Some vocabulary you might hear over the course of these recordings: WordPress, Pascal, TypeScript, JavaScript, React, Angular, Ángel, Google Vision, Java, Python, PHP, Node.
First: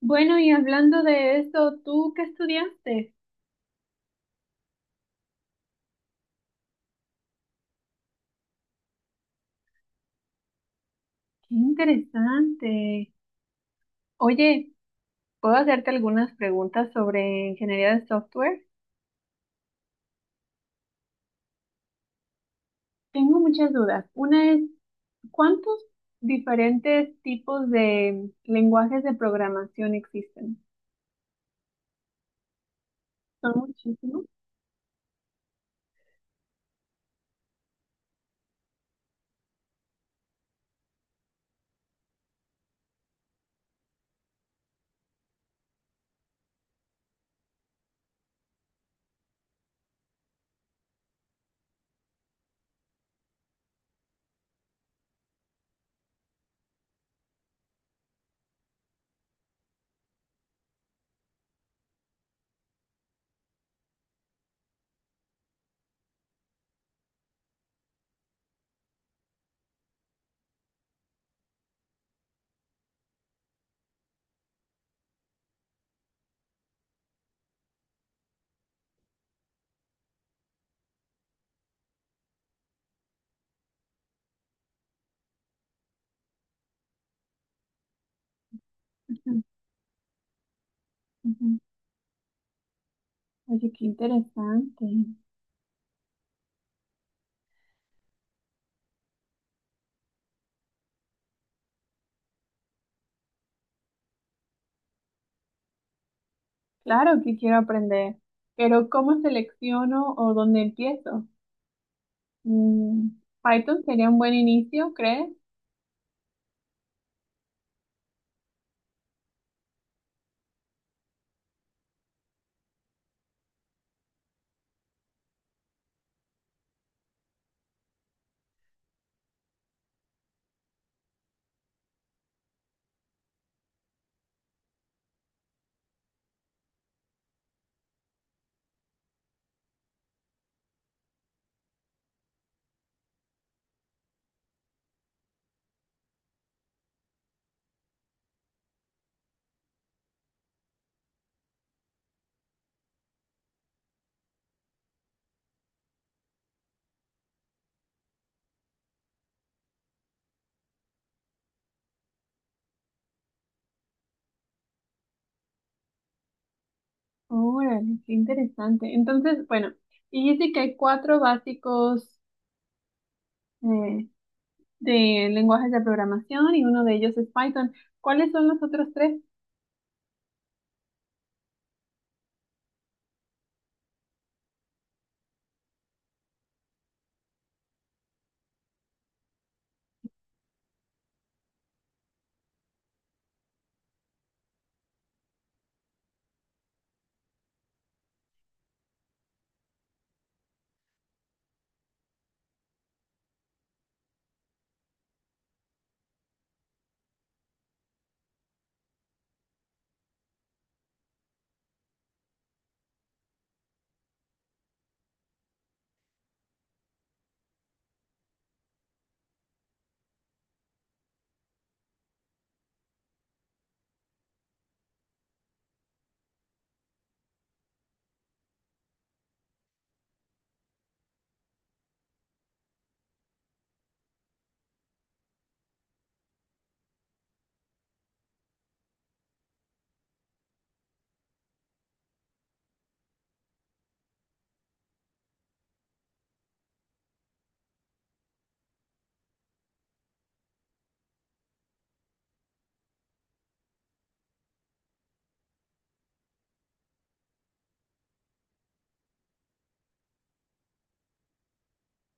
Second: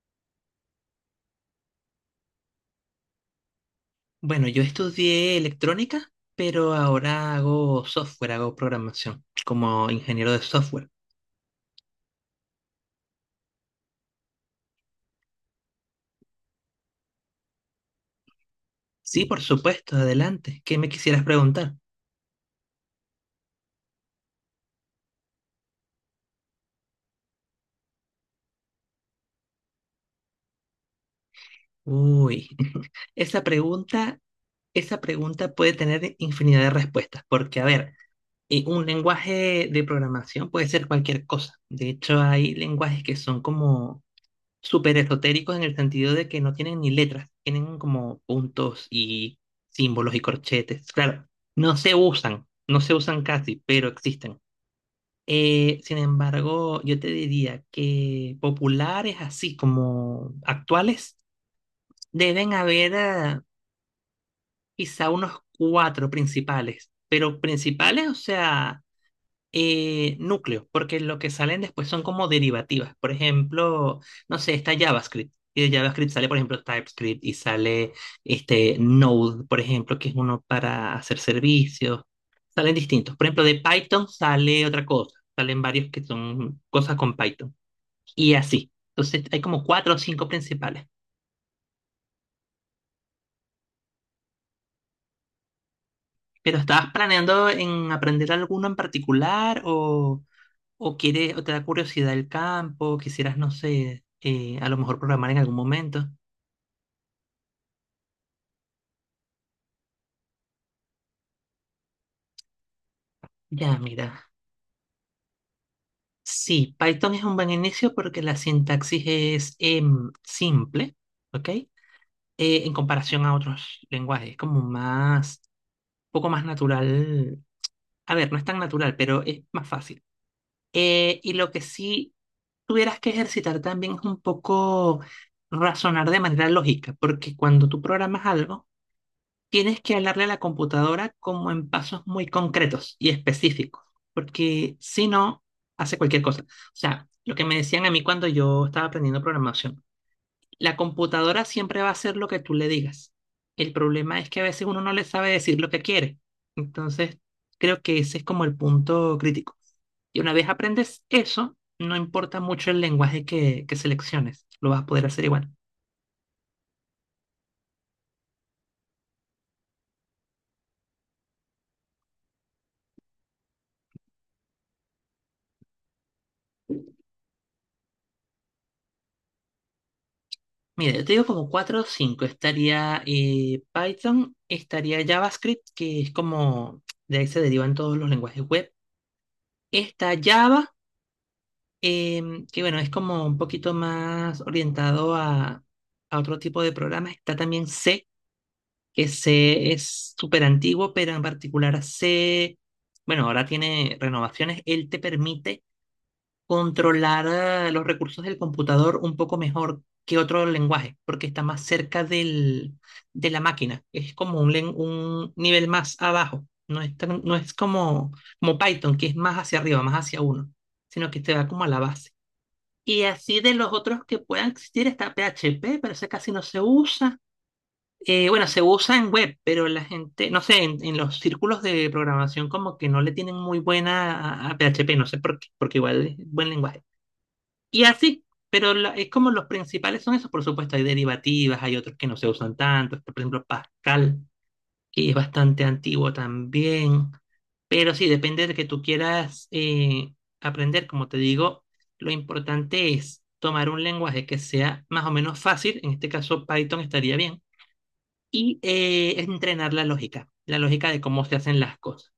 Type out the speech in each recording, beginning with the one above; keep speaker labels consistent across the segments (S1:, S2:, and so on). S1: Bueno, y hablando de esto, ¿tú qué estudiaste?
S2: Bueno, yo estudié electrónica, pero ahora hago software, hago programación como ingeniero de software.
S1: Qué interesante. Oye, ¿puedo hacerte algunas preguntas sobre ingeniería de software?
S2: Sí, por supuesto, adelante. ¿Qué me quisieras preguntar?
S1: Tengo muchas dudas. Una es, ¿cuántos diferentes tipos de lenguajes de programación existen?
S2: Uy, esa
S1: Son
S2: pregunta,
S1: muchísimos.
S2: esa pregunta puede tener infinidad de respuestas, porque a ver, un lenguaje de programación puede ser cualquier cosa. De hecho, hay lenguajes que son como súper esotéricos en el sentido de que no tienen ni letras, tienen como puntos y símbolos y corchetes. Claro, no se usan casi, pero existen. Sin embargo, yo te diría que populares así como actuales deben haber quizá unos cuatro principales, pero principales, o sea núcleo, porque lo que salen después son como derivativas. Por ejemplo, no sé, está JavaScript. Y de JavaScript sale, por ejemplo, TypeScript y sale este Node, por ejemplo, que es uno para hacer servicios. Salen distintos. Por ejemplo, de Python sale otra cosa. Salen varios que son cosas con Python. Y así. Entonces, hay
S1: Ujú,
S2: como cuatro o cinco principales.
S1: ujú. Oye, qué interesante.
S2: Pero ¿estabas planeando en aprender alguno en particular o quiere, o te da curiosidad el campo, quisieras, no sé, a lo mejor programar en algún momento.
S1: Claro que quiero aprender, pero ¿cómo selecciono o dónde empiezo? Mm,
S2: Ya,
S1: Python sería un
S2: mira.
S1: buen inicio, ¿crees?
S2: Sí, Python es un buen inicio porque la sintaxis es simple, ¿ok? En comparación a otros lenguajes, es como más, un poco más natural. A ver, no es tan natural, pero es más fácil. Y lo que sí tuvieras que ejercitar también es un poco razonar de manera lógica, porque cuando tú programas algo, tienes que hablarle a la computadora como en pasos muy concretos y específicos, porque si no, hace cualquier cosa. O sea, lo que me decían a mí cuando yo estaba aprendiendo programación, la computadora siempre va a hacer lo que tú le digas. El problema es que a veces uno no le sabe decir lo que quiere. Entonces, creo que ese es como el punto crítico. Y una vez aprendes eso, no importa mucho el lenguaje que selecciones, lo vas a poder hacer igual.
S1: Órale, qué interesante. Entonces, bueno, dijiste que hay cuatro básicos eh, de lenguajes de programación y uno de ellos es Python. ¿Cuáles son los otros tres?
S2: Mira, yo te digo como 4 o cinco. Estaría Python, estaría JavaScript, que es como de ahí se derivan todos los lenguajes web. Está Java, que bueno, es como un poquito más orientado a otro tipo de programas. Está también C, que C es súper antiguo, pero en particular C, bueno, ahora tiene renovaciones. Él te permite controlar los recursos del computador un poco mejor que otro lenguaje, porque está más cerca del, de la máquina. Es como un, un nivel más abajo. No es como, como Python, que es más hacia arriba, más hacia uno, sino que te va como a la base. Y así de los otros que puedan existir está PHP, pero ese casi no se usa. Bueno, se usa en web, pero la gente, no sé, en los círculos de programación como que no le tienen muy buena a PHP, no sé por qué, porque igual es buen lenguaje. Y así, pero es como los principales son esos, por supuesto, hay derivativas, hay otros que no se usan tanto, está, por ejemplo Pascal, que es bastante antiguo también, pero sí, depende de que tú quieras aprender, como te digo, lo importante es tomar un lenguaje que sea más o menos fácil, en este caso Python estaría bien, y entrenar la lógica de cómo se hacen las cosas,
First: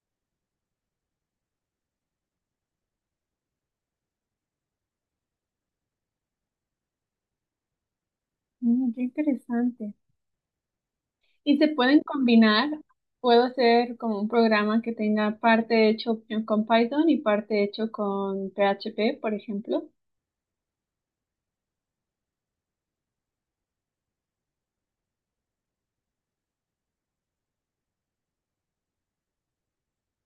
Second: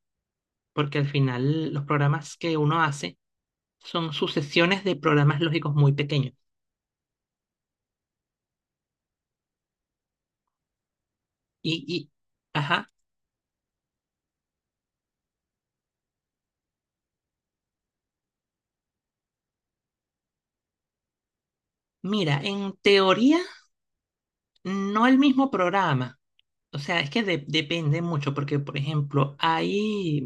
S2: porque al final los programas que uno hace son sucesiones de programas lógicos muy pequeños.
S1: Mm, qué interesante. ¿Y se pueden
S2: Y,
S1: combinar?
S2: ajá,
S1: ¿Puedo hacer como un programa que tenga parte hecho con Python y parte hecho con PHP, por ejemplo?
S2: mira, en teoría no el mismo programa. O sea, es que depende mucho porque, por ejemplo, hay,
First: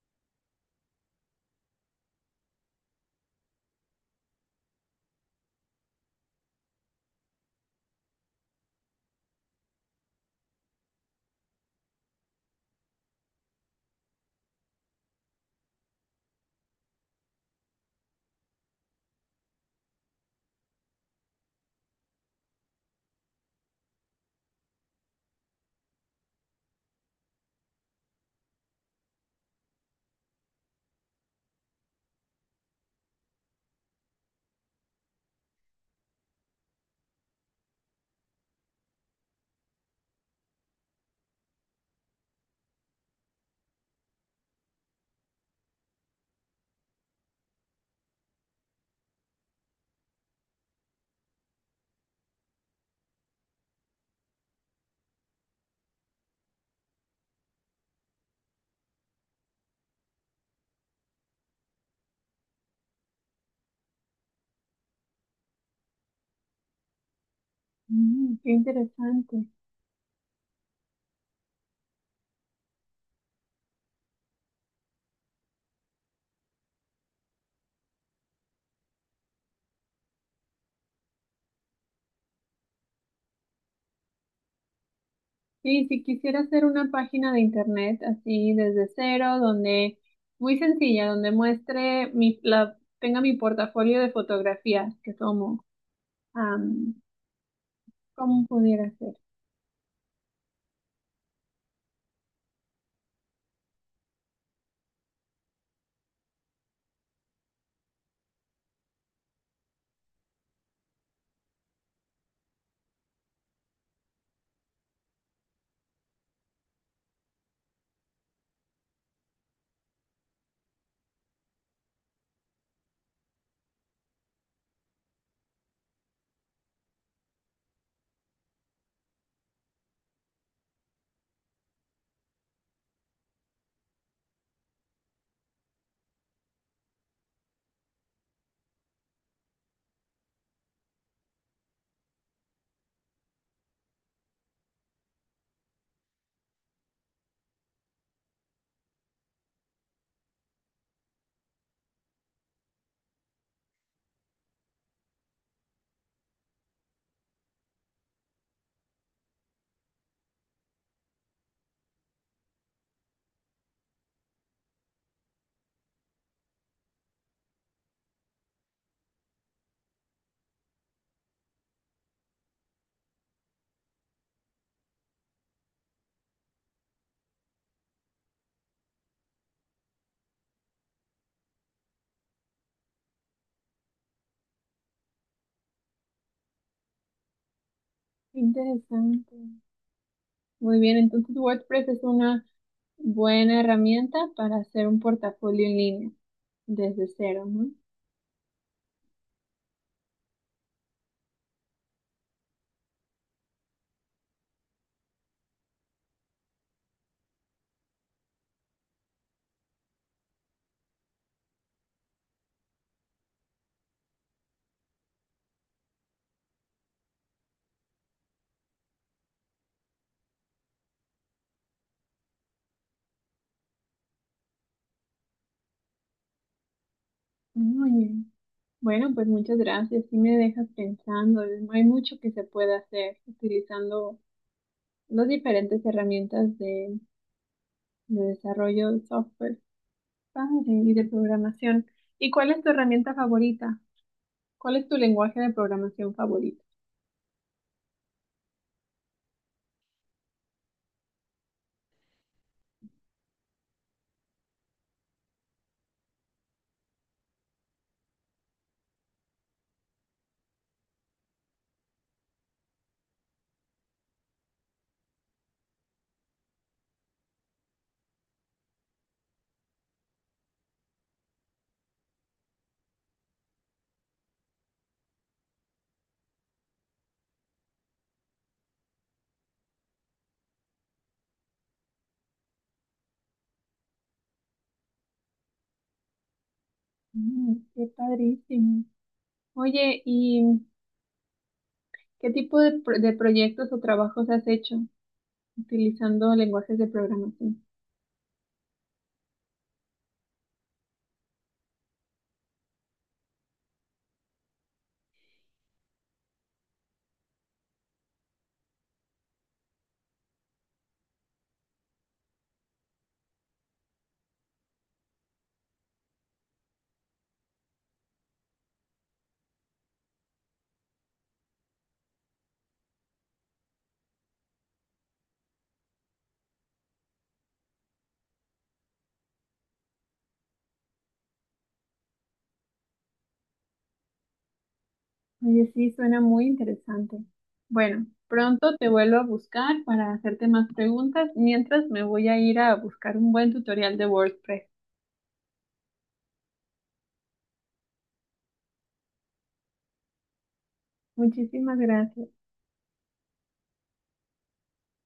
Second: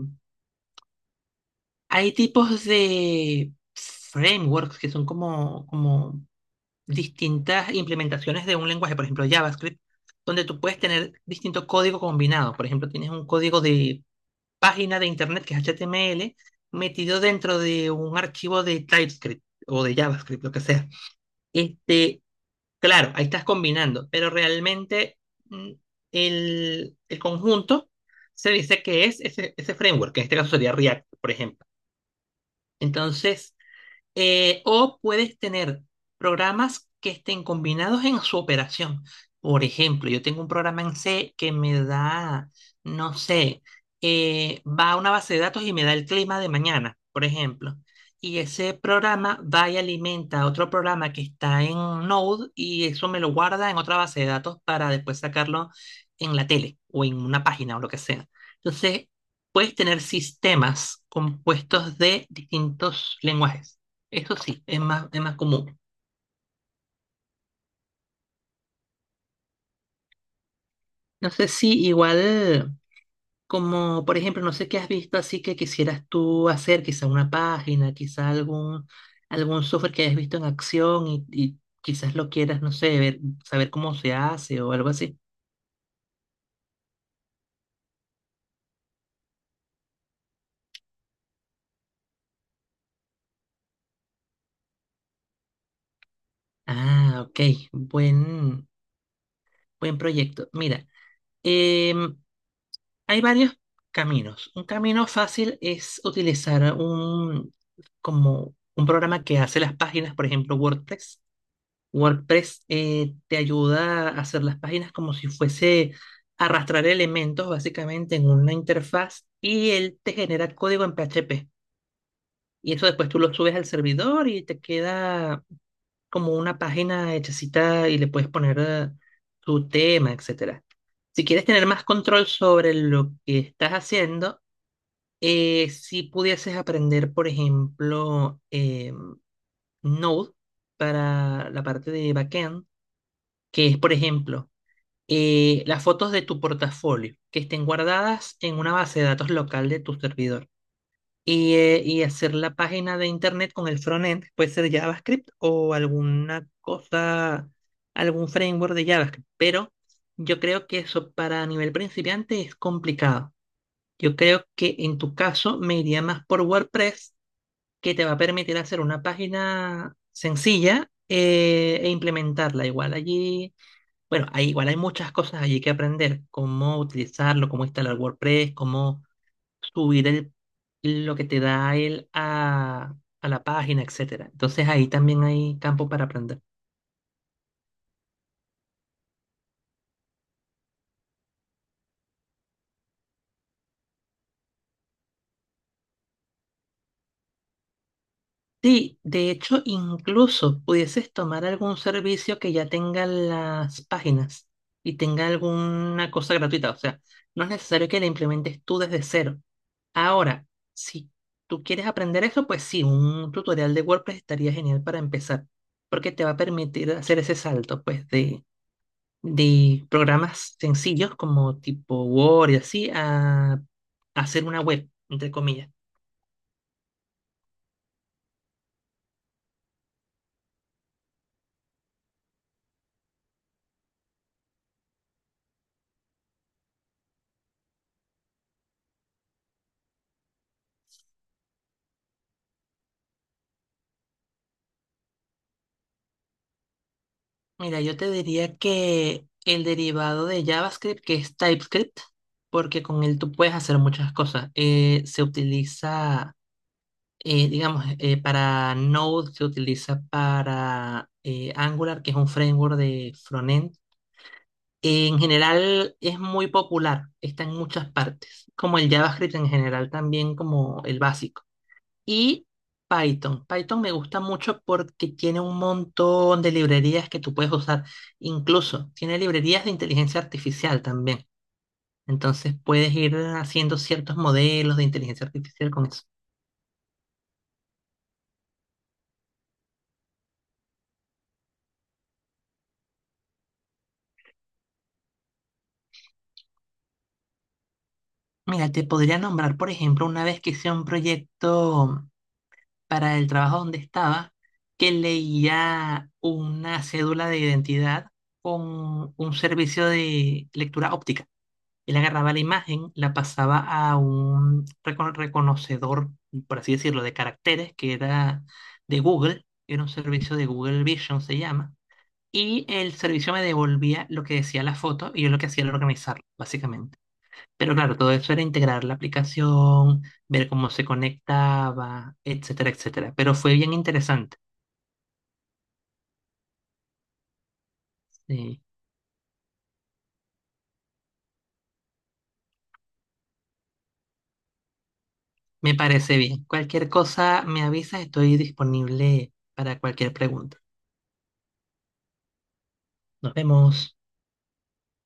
S2: hay tipos de frameworks que son como, como distintas implementaciones de un lenguaje, por ejemplo, JavaScript, donde tú puedes tener distinto código combinado. Por ejemplo, tienes un código de página de internet que es HTML metido dentro de un archivo de TypeScript o de JavaScript, lo que sea. Este, Claro, ahí estás combinando, pero realmente mm, el conjunto se dice que es ese, ese framework, que en este caso sería React, por ejemplo. Entonces, o puedes tener programas que estén combinados en su operación. Por ejemplo, yo tengo un programa en C que me da, no sé, va a una base de datos y me da el clima de mañana, por ejemplo. Y ese programa va y alimenta a otro programa que está en Node y eso me lo guarda en otra base de datos para después sacarlo en la tele o en una página o lo que sea. Entonces, puedes tener sistemas compuestos de distintos lenguajes. Eso sí, es más común.
S1: Mm, qué interesante.
S2: No sé si igual, como por ejemplo, no sé qué has visto así que quisieras tú hacer, quizá una página, quizá algún, algún software que hayas visto en acción y quizás lo quieras, no sé, ver, saber cómo se hace o algo así.
S1: Sí, si quisiera hacer una página de internet así desde cero, donde muy sencilla, donde muestre mi, la, tenga mi portafolio de fotografías que tomo. Am,
S2: Ah, ok,
S1: ¿cómo
S2: buen,
S1: pudiera ser?
S2: buen proyecto. Mira, em, hay varios caminos. Un camino fácil es utilizar un, como un programa que hace las páginas, por ejemplo, WordPress. WordPress te ayuda a hacer las páginas como si fuese arrastrar elementos básicamente en una interfaz y él te genera código en PHP. Y eso después tú lo subes al servidor y te queda como una página hechecita y le puedes poner tu tema, etcétera. Si quieres tener más control sobre lo que estás haciendo, si pudieses aprender, por ejemplo, Node para la parte de backend, que es, por ejemplo, las fotos de tu portafolio que estén guardadas en una base de datos local de tu servidor y hacer la página de internet con el frontend, puede ser JavaScript o alguna cosa, algún framework de JavaScript, pero yo creo que eso para nivel principiante es complicado. Yo creo que en tu caso me iría más por WordPress, que te va a permitir hacer una página sencilla e implementarla igual allí. Bueno, ahí igual hay muchas cosas allí que aprender, cómo utilizarlo, cómo instalar WordPress, cómo subir lo que te da él a la página, etcétera. Entonces ahí también hay campo para aprender.
S1: Interesante. Muy bien, entonces WordPress es una buena herramienta para hacer un portafolio en línea desde cero, ¿no?
S2: Sí, de hecho, incluso pudieses tomar algún servicio que ya tenga las páginas y tenga alguna cosa gratuita. O sea, no es necesario que la implementes tú desde cero. Ahora, si tú quieres aprender eso, pues sí, un tutorial de WordPress estaría genial para empezar, porque te va a permitir hacer ese salto, pues, de programas sencillos como tipo Word y así a hacer una web, entre comillas.
S1: Muy bien. Bueno, pues muchas gracias. Sí me dejas pensando. No hay mucho que se puede hacer utilizando las diferentes herramientas de desarrollo de software padre, y de programación. ¿Y cuál es tu herramienta favorita? ¿Cuál es tu lenguaje de programación favorito?
S2: Mira, yo te diría que el derivado de JavaScript, que es TypeScript, porque con él tú puedes hacer muchas cosas. Se utiliza digamos, para Node se utiliza para Angular, que es un framework de frontend. En general es muy popular, está en muchas partes, como el JavaScript en general también como el básico. Y Python. Python me gusta mucho porque tiene un montón de librerías que tú puedes usar. Incluso tiene librerías de inteligencia artificial también. Entonces puedes ir haciendo ciertos modelos de inteligencia artificial con eso.
S1: Mm, qué padrísimo. Oye, ¿y qué tipo de, de proyectos o trabajos has hecho utilizando lenguajes de programación?
S2: Mira, te podría nombrar, por ejemplo, una vez que hice un proyecto para el trabajo donde estaba, que leía una cédula de identidad con un servicio de lectura óptica. Él agarraba la imagen, la pasaba a un reconocedor, por así decirlo, de caracteres, que era de Google, era un servicio de Google Vision, se llama, y el servicio me devolvía lo que decía la foto y yo lo que hacía era organizarlo, básicamente. Pero claro, todo eso era integrar la aplicación, ver cómo se conectaba, etcétera, etcétera. Pero fue bien interesante.
S1: Oye, sí, suena muy interesante. Bueno,
S2: Sí.
S1: pronto te vuelvo a buscar para hacerte más preguntas, mientras me voy a ir a buscar un buen tutorial de WordPress.
S2: Me parece bien. Cualquier cosa me avisas, estoy disponible para cualquier pregunta.
S1: Muchísimas gracias.
S2: Nos vemos.